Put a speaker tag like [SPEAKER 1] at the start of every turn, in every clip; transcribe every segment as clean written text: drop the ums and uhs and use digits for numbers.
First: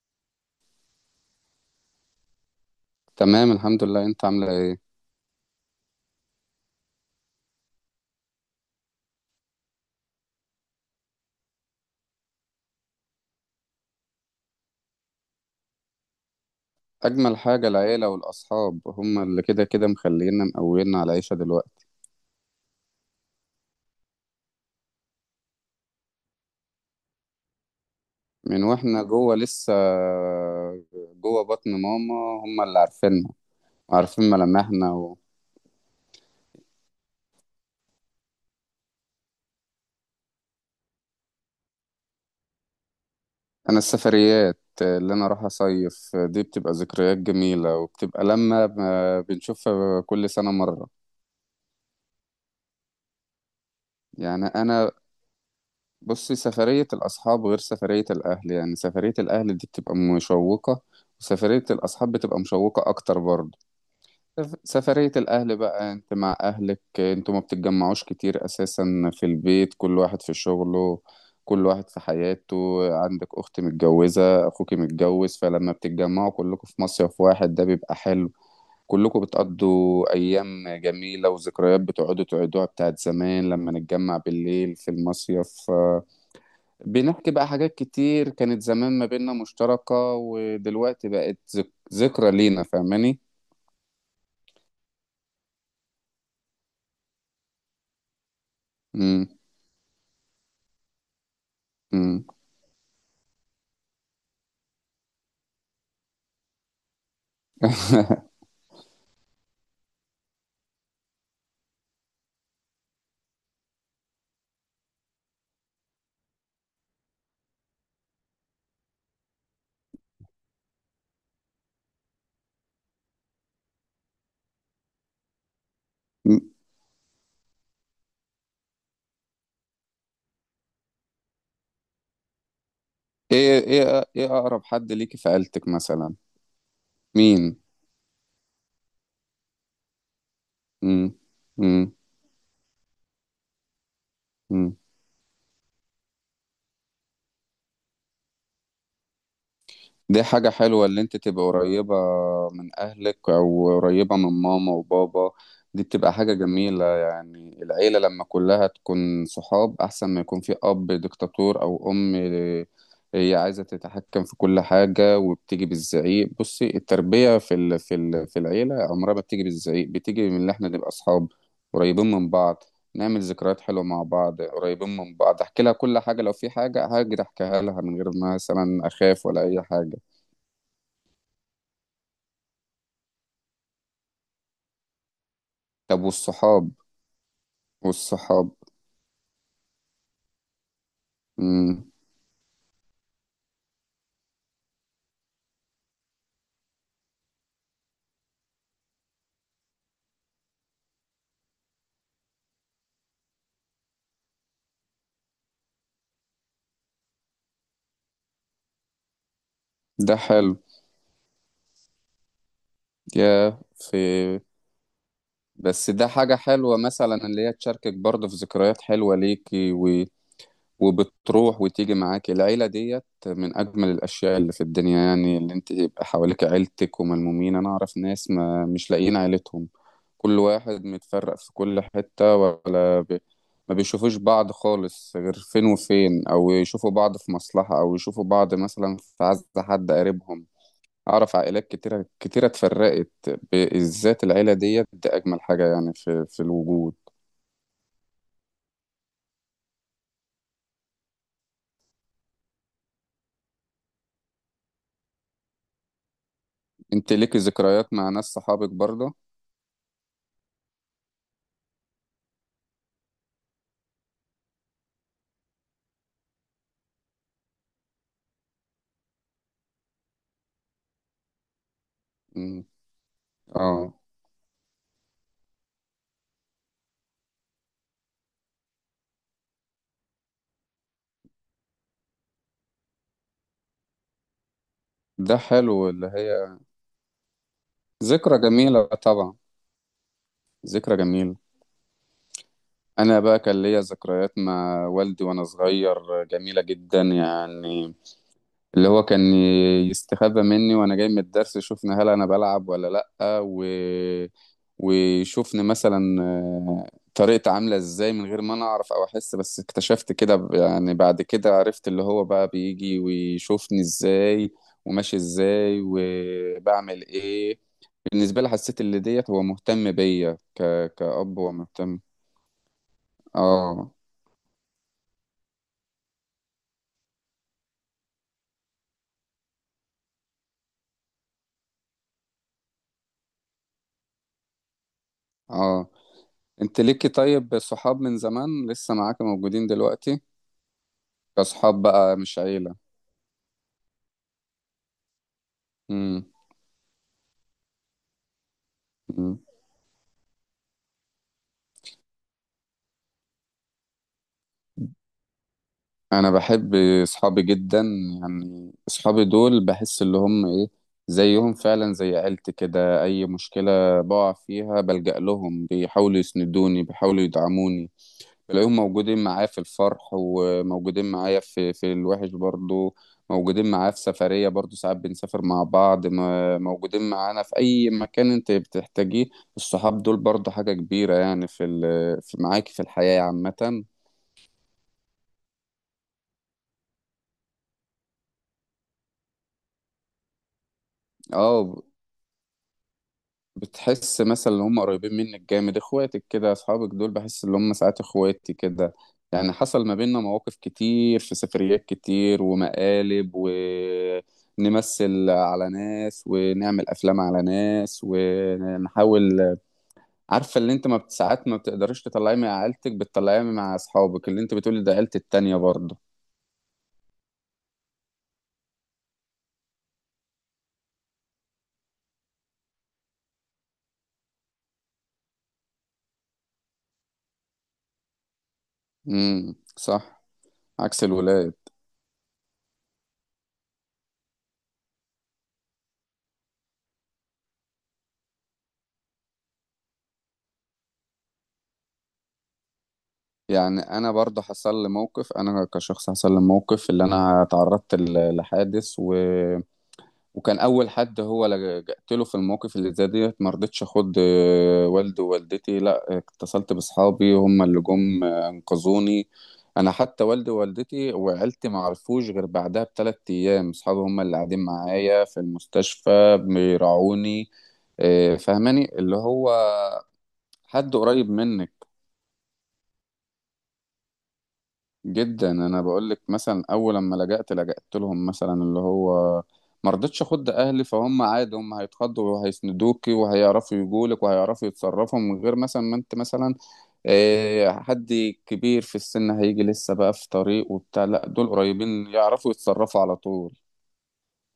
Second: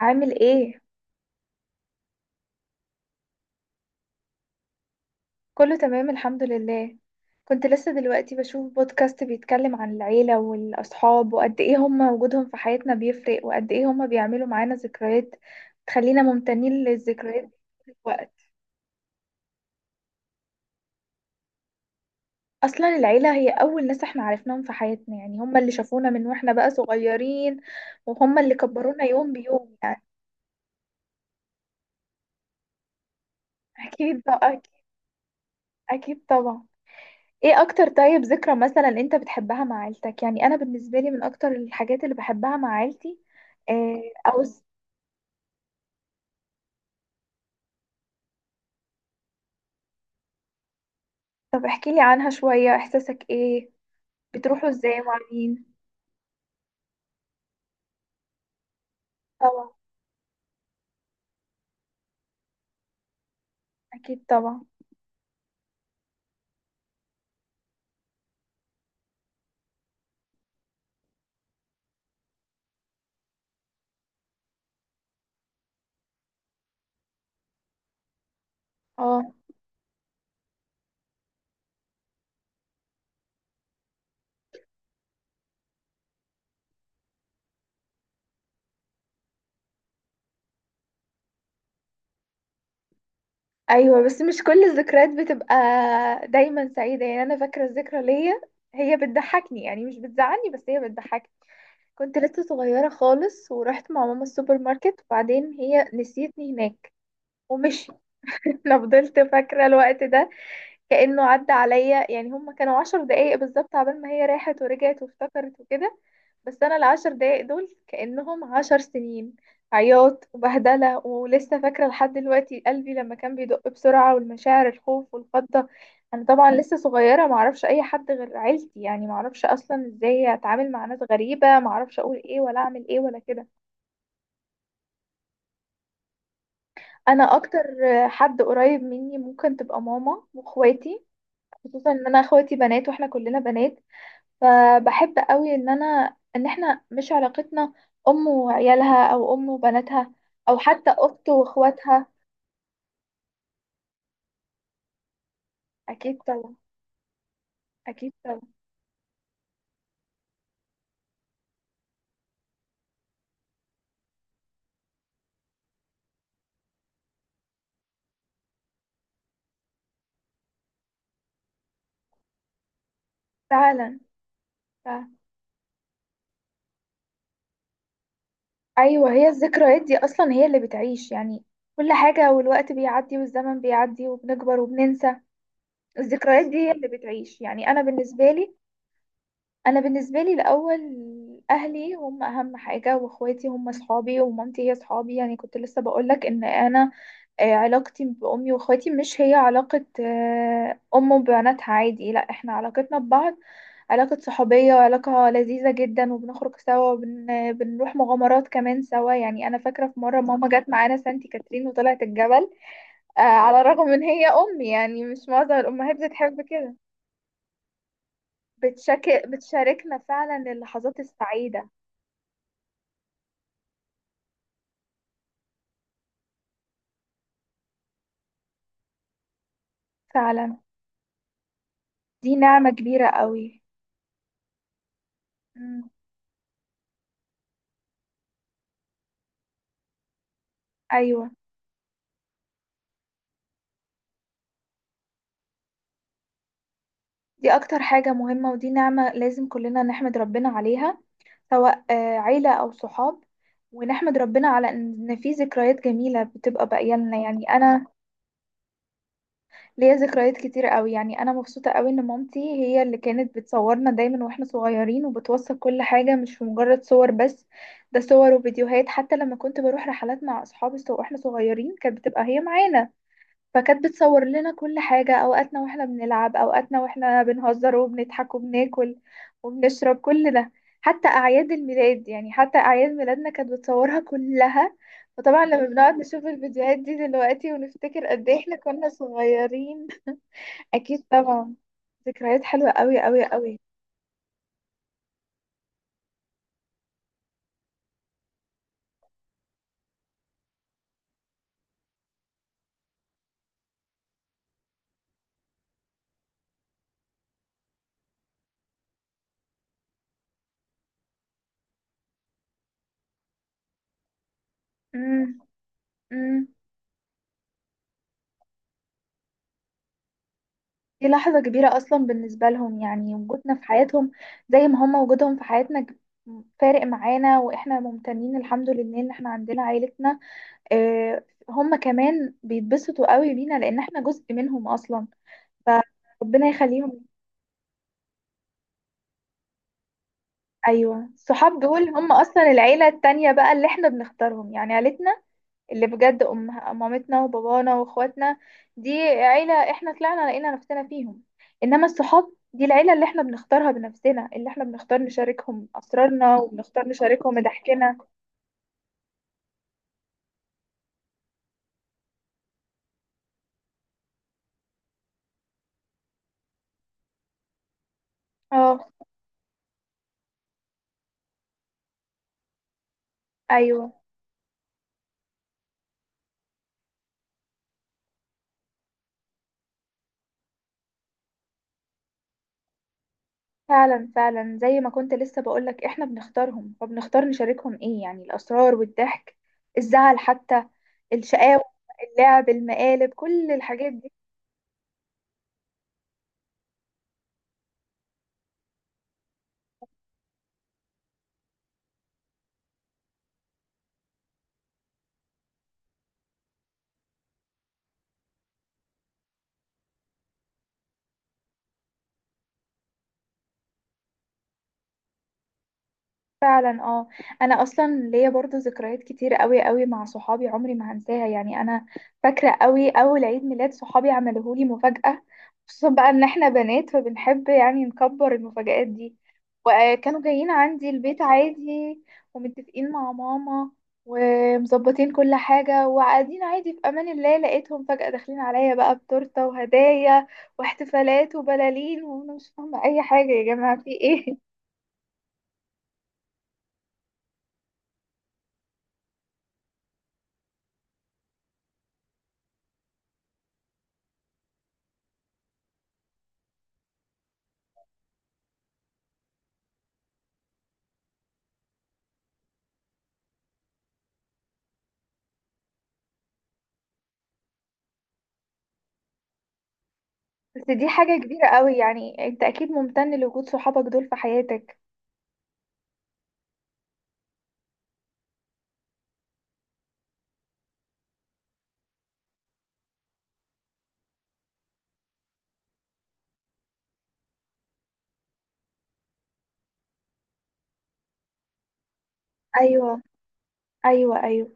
[SPEAKER 1] عامل ايه؟
[SPEAKER 2] تمام، الحمد لله. انت عامله ايه؟
[SPEAKER 1] كله تمام الحمد لله. كنت لسه دلوقتي بشوف بودكاست بيتكلم عن العيلة والأصحاب وقد ايه هما وجودهم في حياتنا بيفرق، وقد ايه هما بيعملوا معانا ذكريات تخلينا ممتنين
[SPEAKER 2] اجمل
[SPEAKER 1] للذكريات
[SPEAKER 2] حاجه
[SPEAKER 1] دي
[SPEAKER 2] العيله
[SPEAKER 1] الوقت.
[SPEAKER 2] والاصحاب، هم اللي كده كده مخلينا مقوينا على العيشه دلوقتي.
[SPEAKER 1] أصلا العيلة هي أول ناس احنا عرفناهم في حياتنا، يعني هما اللي شافونا من واحنا بقى صغيرين، وهما اللي
[SPEAKER 2] من واحنا
[SPEAKER 1] كبرونا يوم
[SPEAKER 2] جوه لسه،
[SPEAKER 1] بيوم يعني.
[SPEAKER 2] جوه بطن ماما. هم اللي عارفيننا
[SPEAKER 1] أكيد
[SPEAKER 2] وعارفين
[SPEAKER 1] بقى، أكيد،
[SPEAKER 2] ملامحنا و...
[SPEAKER 1] أكيد طبعا. ايه اكتر طيب ذكرى مثلا انت بتحبها مع عيلتك؟ يعني انا بالنسبه لي من اكتر الحاجات اللي بحبها مع عيلتي
[SPEAKER 2] انا
[SPEAKER 1] إيه؟ او
[SPEAKER 2] السفريات
[SPEAKER 1] س-
[SPEAKER 2] اللي انا اروح اصيف دي بتبقى ذكريات جميله، وبتبقى لما بنشوفها كل سنه مره.
[SPEAKER 1] طب احكي لي عنها شويه، احساسك ايه؟
[SPEAKER 2] يعني
[SPEAKER 1] بتروحوا
[SPEAKER 2] انا
[SPEAKER 1] ازاي؟ مع مين؟
[SPEAKER 2] بصي، سفريه الاصحاب غير سفريه الاهل. يعني سفريه الاهل دي
[SPEAKER 1] طبعا.
[SPEAKER 2] بتبقى مشوقه، وسفريه الاصحاب بتبقى مشوقه اكتر برضه.
[SPEAKER 1] اكيد طبعا.
[SPEAKER 2] سفرية الأهل بقى، أنت مع أهلك أنتوا ما بتتجمعوش كتير أساسا في البيت، كل واحد في شغله، كل واحد في حياته. عندك أخت متجوزة، أخوك متجوز، فلما بتتجمعوا كلكم في مصيف واحد ده بيبقى حلو. كلكم
[SPEAKER 1] اه،
[SPEAKER 2] بتقضوا أيام جميلة وذكريات بتقعدوا تعيدوها بتاعت زمان. لما نتجمع بالليل في المصيف، بنحكي بقى حاجات كتير كانت زمان ما بيننا مشتركة، ودلوقتي بقت ذكرى لينا. فاهماني؟
[SPEAKER 1] ايوه بس مش كل الذكريات بتبقى دايما سعيده. يعني انا فاكره الذكرى ليا، هي
[SPEAKER 2] مم.
[SPEAKER 1] بتضحكني يعني، مش بتزعلني بس هي بتضحكني. كنت لسه صغيره خالص ورحت مع ماما السوبر ماركت، وبعدين هي نسيتني هناك ومشيت. انا فضلت فاكرة الوقت ده كأنه عدى عليا، يعني هما كانوا 10 دقايق بالظبط عبال ما هي راحت ورجعت وافتكرت وكده، بس انا ال10 دقايق دول كأنهم 10 سنين. عياط وبهدلة، ولسه فاكرة لحد دلوقتي قلبي لما كان بيدق بسرعة، والمشاعر، الخوف والفضة. انا طبعا
[SPEAKER 2] مم.
[SPEAKER 1] لسه صغيرة، معرفش اي حد غير عيلتي، يعني معرفش اصلا ازاي اتعامل مع ناس غريبة، معرفش اقول ايه ولا اعمل ايه ولا كده.
[SPEAKER 2] ايه اقرب حد ليكي في عيلتك مثلا؟
[SPEAKER 1] انا
[SPEAKER 2] مين؟
[SPEAKER 1] اكتر حد قريب مني ممكن تبقى ماما واخواتي،
[SPEAKER 2] امم
[SPEAKER 1] خصوصا ان انا اخواتي بنات واحنا كلنا بنات،
[SPEAKER 2] امم
[SPEAKER 1] فبحب قوي ان انا، ان احنا مش علاقتنا ام وعيالها او ام وبناتها،
[SPEAKER 2] دي حاجة
[SPEAKER 1] او
[SPEAKER 2] حلوة،
[SPEAKER 1] حتى
[SPEAKER 2] اللي انت
[SPEAKER 1] اخت
[SPEAKER 2] تبقى قريبة
[SPEAKER 1] واخواتها.
[SPEAKER 2] من اهلك او قريبة من ماما وبابا. دي بتبقى
[SPEAKER 1] اكيد
[SPEAKER 2] حاجة
[SPEAKER 1] طبعا.
[SPEAKER 2] جميلة. يعني العيلة
[SPEAKER 1] اكيد
[SPEAKER 2] لما
[SPEAKER 1] طبعا.
[SPEAKER 2] كلها تكون صحاب احسن ما يكون في اب ديكتاتور، او ام هي عايزة تتحكم في كل حاجة وبتيجي بالزعيق. بصي، التربية في العيلة عمرها ما بتيجي بالزعيق. بتيجي من اللي احنا نبقى صحاب، قريبين من بعض، نعمل ذكريات حلوة
[SPEAKER 1] فعلا.
[SPEAKER 2] مع بعض،
[SPEAKER 1] ف...
[SPEAKER 2] قريبين من بعض، احكي لها كل حاجة. لو في حاجة هاجي احكيها لها من غير ما مثلا
[SPEAKER 1] ايوه،
[SPEAKER 2] اخاف
[SPEAKER 1] هي
[SPEAKER 2] ولا اي
[SPEAKER 1] الذكريات دي
[SPEAKER 2] حاجة.
[SPEAKER 1] اصلا هي اللي بتعيش يعني. كل حاجة، والوقت بيعدي والزمن بيعدي وبنكبر وبننسى.
[SPEAKER 2] طب
[SPEAKER 1] الذكريات دي
[SPEAKER 2] والصحاب
[SPEAKER 1] هي اللي بتعيش يعني. انا بالنسبة
[SPEAKER 2] والصحاب
[SPEAKER 1] لي، انا بالنسبة لي الاول
[SPEAKER 2] مم.
[SPEAKER 1] اهلي هم اهم حاجة، واخواتي هم اصحابي، ومامتي هي اصحابي. يعني كنت لسه بقولك ان انا، علاقتي بأمي وأخواتي مش هي علاقة أم وبناتها عادي، لا احنا علاقتنا ببعض علاقة صحوبية وعلاقة لذيذة جدا، وبنخرج سوا وبنروح مغامرات كمان سوا. يعني أنا فاكرة في
[SPEAKER 2] ده
[SPEAKER 1] مرة ماما
[SPEAKER 2] حلو.
[SPEAKER 1] جت معانا سانتي كاترين وطلعت الجبل،
[SPEAKER 2] يا
[SPEAKER 1] على الرغم
[SPEAKER 2] في.
[SPEAKER 1] من هي أمي، يعني مش معظم
[SPEAKER 2] بس
[SPEAKER 1] الأمهات
[SPEAKER 2] ده حاجة
[SPEAKER 1] بتحب كده.
[SPEAKER 2] حلوة مثلا، اللي هي تشاركك برضه في ذكريات حلوة ليكي
[SPEAKER 1] بتشاركنا
[SPEAKER 2] و...
[SPEAKER 1] فعلا اللحظات
[SPEAKER 2] وبتروح
[SPEAKER 1] السعيدة.
[SPEAKER 2] وتيجي معاكي. العيلة ديت من أجمل الأشياء اللي في الدنيا. يعني اللي أنت يبقى حواليك عيلتك وملمومين. أنا أعرف ناس ما مش لاقيين عيلتهم، كل
[SPEAKER 1] فعلا.
[SPEAKER 2] واحد متفرق في كل
[SPEAKER 1] دي
[SPEAKER 2] حتة
[SPEAKER 1] نعمة
[SPEAKER 2] ولا
[SPEAKER 1] كبيرة
[SPEAKER 2] ب...
[SPEAKER 1] قوي.
[SPEAKER 2] ما بيشوفوش بعض خالص غير فين
[SPEAKER 1] مم.
[SPEAKER 2] وفين، أو يشوفوا بعض في مصلحة، أو يشوفوا بعض مثلا في عز حد قريبهم.
[SPEAKER 1] أيوة،
[SPEAKER 2] اعرف عائلات كتيره كتيره اتفرقت. بالذات العيله ديت، ده اجمل حاجه يعني في الوجود.
[SPEAKER 1] دي أكتر حاجة مهمة، ودي نعمة لازم كلنا نحمد ربنا عليها، سواء عيلة أو صحاب. ونحمد ربنا على إن في ذكريات جميلة بتبقى باقية
[SPEAKER 2] انت
[SPEAKER 1] لنا،
[SPEAKER 2] ليكي
[SPEAKER 1] يعني أنا
[SPEAKER 2] ذكريات مع ناس صحابك برضه؟
[SPEAKER 1] ليا ذكريات كتير قوي. يعني أنا مبسوطة قوي إن مامتي هي اللي كانت بتصورنا دايما وإحنا صغيرين، وبتوثق كل حاجة مش مجرد صور بس، ده صور وفيديوهات. حتى لما كنت بروح رحلات مع أصحابي وإحنا صغيرين كانت بتبقى هي
[SPEAKER 2] مم.
[SPEAKER 1] معانا، فكانت
[SPEAKER 2] اه،
[SPEAKER 1] بتصور لنا كل حاجة، أوقاتنا وإحنا بنلعب، أوقاتنا وإحنا بنهزر وبنضحك وبناكل وبنشرب، كل ده. حتى أعياد الميلاد، يعني حتى أعياد ميلادنا كانت بتصورها كلها.
[SPEAKER 2] ده
[SPEAKER 1] وطبعا لما
[SPEAKER 2] حلو
[SPEAKER 1] بنقعد
[SPEAKER 2] اللي
[SPEAKER 1] نشوف
[SPEAKER 2] هي،
[SPEAKER 1] الفيديوهات دي دلوقتي ونفتكر قد
[SPEAKER 2] ذكرى
[SPEAKER 1] إيه إحنا
[SPEAKER 2] جميله
[SPEAKER 1] كنا
[SPEAKER 2] طبعا،
[SPEAKER 1] صغيرين.
[SPEAKER 2] ذكرى
[SPEAKER 1] أكيد
[SPEAKER 2] جميله.
[SPEAKER 1] طبعا. ذكريات حلوة أوي
[SPEAKER 2] انا
[SPEAKER 1] أوي
[SPEAKER 2] بقى
[SPEAKER 1] أوي.
[SPEAKER 2] كان ليا ذكريات مع والدي وانا صغير جميله جدا يعني. اللي هو كان يستخبى مني وانا جاي من الدرس، يشوفني هل انا بلعب ولا لأ و... ويشوفني مثلا، طريقتي عاملة ازاي من غير ما انا اعرف او احس. بس اكتشفت كده، يعني بعد كده عرفت اللي هو بقى بيجي ويشوفني ازاي وماشي
[SPEAKER 1] أمم،
[SPEAKER 2] ازاي
[SPEAKER 1] أمم.
[SPEAKER 2] وبعمل ايه. بالنسبة لي حسيت اللي ديت هو مهتم بيا
[SPEAKER 1] دي
[SPEAKER 2] كأب،
[SPEAKER 1] لحظة
[SPEAKER 2] هو
[SPEAKER 1] كبيرة أصلا
[SPEAKER 2] مهتم.
[SPEAKER 1] بالنسبة لهم، يعني وجودنا في
[SPEAKER 2] اه،
[SPEAKER 1] حياتهم زي ما هم وجودهم في حياتنا فارق معانا. وإحنا ممتنين الحمد لله إن إحنا عندنا عائلتنا. هم كمان بيتبسطوا قوي بينا لأن إحنا جزء منهم أصلا،
[SPEAKER 2] اه،
[SPEAKER 1] فربنا
[SPEAKER 2] انت
[SPEAKER 1] يخليهم.
[SPEAKER 2] ليكي طيب صحاب من زمان لسه معاك موجودين دلوقتي؟
[SPEAKER 1] أيوة، الصحاب
[SPEAKER 2] كأصحاب
[SPEAKER 1] دول هم
[SPEAKER 2] بقى مش
[SPEAKER 1] أصلا
[SPEAKER 2] عيلة؟
[SPEAKER 1] العيلة التانية بقى اللي إحنا بنختارهم. يعني عيلتنا اللي بجد
[SPEAKER 2] مم.
[SPEAKER 1] أم مامتنا وبابانا واخواتنا، دي
[SPEAKER 2] مم.
[SPEAKER 1] عيلة احنا طلعنا لقينا نفسنا فيهم. انما الصحاب دي العيلة اللي احنا بنختارها بنفسنا، اللي احنا بنختار نشاركهم
[SPEAKER 2] أنا
[SPEAKER 1] اسرارنا
[SPEAKER 2] بحب
[SPEAKER 1] وبنختار نشاركهم
[SPEAKER 2] أصحابي جدا.
[SPEAKER 1] ضحكنا.
[SPEAKER 2] يعني أصحابي دول بحس اللي هم إيه، زيهم فعلا زي عيلتي كده. أي مشكلة بقع فيها بلجأ لهم، بيحاولوا يسندوني، بيحاولوا يدعموني. تلاقيهم
[SPEAKER 1] اه.
[SPEAKER 2] موجودين معاه في الفرح، وموجودين معايا في الوحش برضو. موجودين معاه
[SPEAKER 1] ايوه
[SPEAKER 2] في سفرية برضو، ساعات بنسافر مع بعض، موجودين معانا في أي مكان أنت بتحتاجيه. الصحاب دول برضو حاجة كبيرة يعني في معاك في الحياة عامة.
[SPEAKER 1] فعلا، فعلا زي ما كنت لسه بقولك احنا بنختارهم، فبنختار نشاركهم ايه يعني، الاسرار والضحك، الزعل حتى، الشقاوة،
[SPEAKER 2] اه،
[SPEAKER 1] اللعب، المقالب، كل الحاجات دي.
[SPEAKER 2] بتحس مثلا ان هم قريبين منك جامد. اخواتك كده، اصحابك دول بحس ان هم ساعات اخواتي كده. يعني حصل ما بيننا مواقف كتير في سفريات كتير، ومقالب، ونمثل على ناس، ونعمل افلام على ناس، ونحاول. عارفه اللي انت ما بت- ساعات ما بتقدريش تطلعيه مع عيلتك بتطلعيه مع اصحابك، اللي انت بتقولي ده عيلتي التانية برضه.
[SPEAKER 1] فعلا اه. انا اصلا ليا برضو ذكريات كتير قوي قوي مع صحابي عمري ما هنساها، يعني انا فاكره قوي اول عيد ميلاد صحابي عملوه لي مفاجاه، خصوصا بقى ان احنا بنات فبنحب يعني نكبر المفاجآت دي. وكانوا
[SPEAKER 2] صح.
[SPEAKER 1] جايين عندي
[SPEAKER 2] عكس
[SPEAKER 1] البيت
[SPEAKER 2] الولاد.
[SPEAKER 1] عادي، ومتفقين مع ماما، ومظبطين كل حاجه، وقاعدين عادي في امان الله، لقيتهم فجاه داخلين عليا بقى بتورته وهدايا واحتفالات وبلالين، وانا مش فاهمه اي حاجه، يا جماعه
[SPEAKER 2] يعني
[SPEAKER 1] في
[SPEAKER 2] انا
[SPEAKER 1] ايه؟
[SPEAKER 2] برضه حصل لي موقف. انا كشخص حصل لي موقف اللي انا تعرضت لحادث و... وكان اول حد هو لجأت له في الموقف اللي زي ديت. ما رضيتش اخد، والدي ووالدتي. لا، اتصلت باصحابي، هم اللي جم، انقذوني. انا حتى والدي ووالدتي وعيلتي ما عرفوش غير بعدها ب 3 ايام. اصحابي هم اللي قاعدين معايا في المستشفى بيراعوني، فاهماني اللي هو
[SPEAKER 1] بس دي
[SPEAKER 2] حد
[SPEAKER 1] حاجة
[SPEAKER 2] قريب
[SPEAKER 1] كبيرة قوي،
[SPEAKER 2] منك
[SPEAKER 1] يعني انت اكيد ممتن لوجود صحابك دول في حياتك.
[SPEAKER 2] جدا. انا بقول لك مثلا، اول لما لجأت لهم مثلا اللي هو ما رضيتش اخد اهلي، فهم عادي هم هيتخضوا وهيسندوكي، وهيعرفوا يجولك، وهيعرفوا يتصرفوا من غير مثلا ما انت مثلا، حد كبير في السن هيجي لسه بقى في طريق وبتاع. لا، دول قريبين يعرفوا يتصرفوا
[SPEAKER 1] ايوه،
[SPEAKER 2] على طول.
[SPEAKER 1] ايوه، ايوه.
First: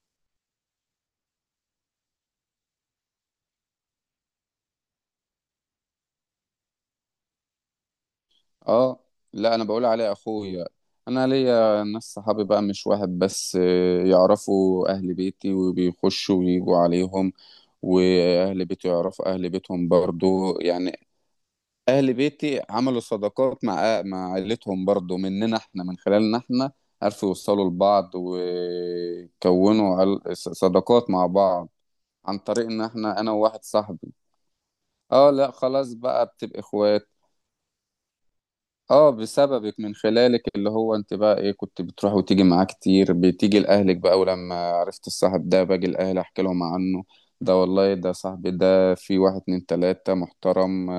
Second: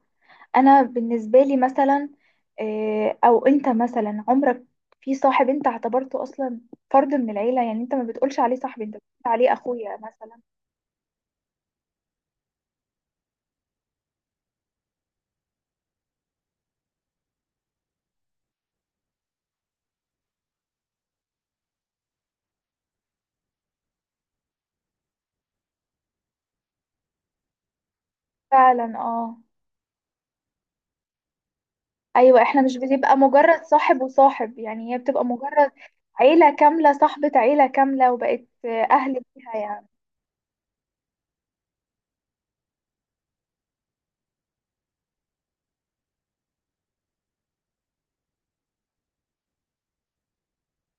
[SPEAKER 1] انا بالنسبة لي مثلا، او انت مثلا عمرك في صاحب انت اعتبرته اصلا فرد من العيلة، يعني انت ما بتقولش عليه صاحبي، انت بتقول
[SPEAKER 2] اه،
[SPEAKER 1] عليه
[SPEAKER 2] لا انا بقول
[SPEAKER 1] اخويا
[SPEAKER 2] عليه
[SPEAKER 1] مثلا.
[SPEAKER 2] اخويا. انا ليا ناس صحابي بقى مش واحد بس، يعرفوا اهل بيتي وبيخشوا ويجوا عليهم، واهل بيتي يعرفوا اهل بيتهم برضو. يعني اهل بيتي عملوا صداقات مع عيلتهم برضو، مننا احنا، من خلالنا احنا عرفوا يوصلوا لبعض
[SPEAKER 1] فعلا اه.
[SPEAKER 2] وكونوا صداقات مع بعض، عن
[SPEAKER 1] ايوه احنا
[SPEAKER 2] طريق
[SPEAKER 1] مش
[SPEAKER 2] ان
[SPEAKER 1] بتبقى
[SPEAKER 2] احنا، انا
[SPEAKER 1] مجرد
[SPEAKER 2] وواحد
[SPEAKER 1] صاحب
[SPEAKER 2] صاحبي.
[SPEAKER 1] وصاحب، يعني هي بتبقى
[SPEAKER 2] اه، لا
[SPEAKER 1] مجرد
[SPEAKER 2] خلاص بقى
[SPEAKER 1] عيلة
[SPEAKER 2] بتبقى
[SPEAKER 1] كاملة،
[SPEAKER 2] اخوات.
[SPEAKER 1] صاحبة عيلة كاملة، وبقت
[SPEAKER 2] اه،
[SPEAKER 1] اهل ليها
[SPEAKER 2] بسببك،
[SPEAKER 1] يعني.
[SPEAKER 2] من خلالك اللي هو انت بقى ايه، كنت بتروح وتيجي معاه كتير، بتيجي لاهلك بقى، ولما عرفت الصاحب ده باجي لاهلي احكي لهم عنه، ده والله ده صاحبي ده، في واحد اتنين تلاتة محترم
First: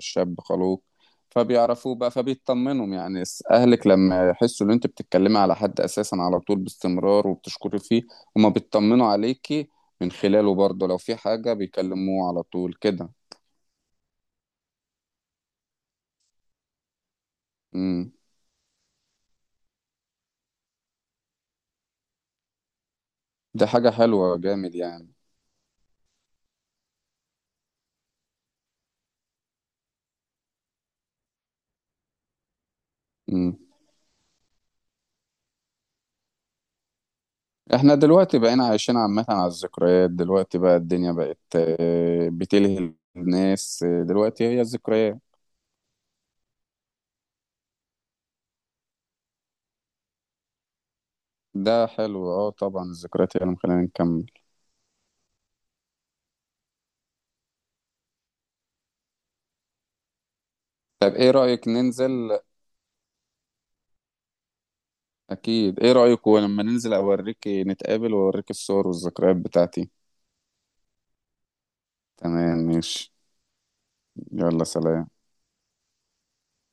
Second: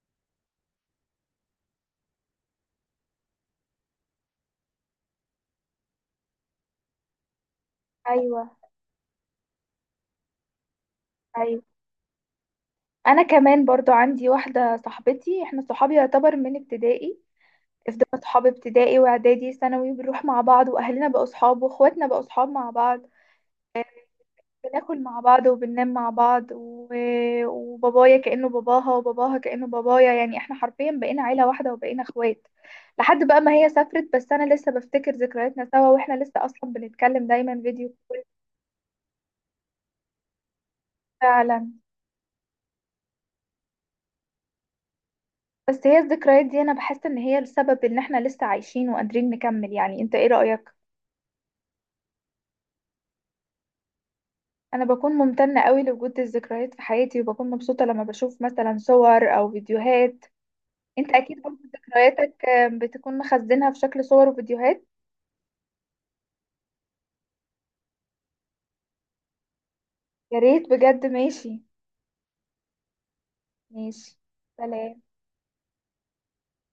[SPEAKER 2] شاب خلوق. فبيعرفوه بقى فبيطمنهم. يعني اهلك لما يحسوا ان انت بتتكلمي على حد اساسا على طول باستمرار، وبتشكري فيه،
[SPEAKER 1] ايوه،
[SPEAKER 2] هما بيطمنوا عليكي من خلاله برضه. لو في حاجة
[SPEAKER 1] ايوه.
[SPEAKER 2] بيكلموه على طول كده.
[SPEAKER 1] انا كمان برضو عندي واحده صاحبتي، احنا صحابي يعتبر من ابتدائي،
[SPEAKER 2] امم
[SPEAKER 1] فضلنا صحاب ابتدائي واعدادي ثانوي، بنروح مع بعض، واهلنا بقوا صحاب، واخواتنا بقوا صحاب مع بعض،
[SPEAKER 2] دي حاجة حلوة جامد
[SPEAKER 1] بناكل
[SPEAKER 2] يعني.
[SPEAKER 1] مع بعض وبننام مع بعض. وبابايا كانه باباها، وباباها كانه بابايا، يعني احنا حرفيا بقينا عيله واحده، وبقينا اخوات لحد بقى ما
[SPEAKER 2] امم
[SPEAKER 1] هي سافرت. بس انا لسه بفتكر ذكرياتنا سوا، واحنا لسه اصلا بنتكلم دايما فيديو.
[SPEAKER 2] احنا دلوقتي بقينا عايشين عامة على الذكريات. دلوقتي بقى الدنيا بقت
[SPEAKER 1] فعلا.
[SPEAKER 2] آه، بتلهي الناس، دلوقتي هي الذكريات.
[SPEAKER 1] بس هي الذكريات دي انا بحس ان هي السبب ان احنا لسه عايشين وقادرين نكمل، يعني انت ايه رايك؟
[SPEAKER 2] ده حلو، اه طبعا الذكريات هي اللي مخلينا نكمل.
[SPEAKER 1] انا بكون ممتنة قوي لوجود الذكريات في حياتي، وبكون مبسوطة لما بشوف مثلا صور او فيديوهات. انت
[SPEAKER 2] طب ايه
[SPEAKER 1] اكيد برضه
[SPEAKER 2] رأيك ننزل
[SPEAKER 1] ذكرياتك بتكون مخزنها في شكل صور وفيديوهات.
[SPEAKER 2] اكيد، ايه رايك لما ننزل، اوريك نتقابل واوريك الصور والذكريات بتاعتي.
[SPEAKER 1] يا ريت بجد، ماشي.
[SPEAKER 2] تمام، ماشي.
[SPEAKER 1] ماشي.
[SPEAKER 2] يلا،
[SPEAKER 1] سلام.
[SPEAKER 2] سلام.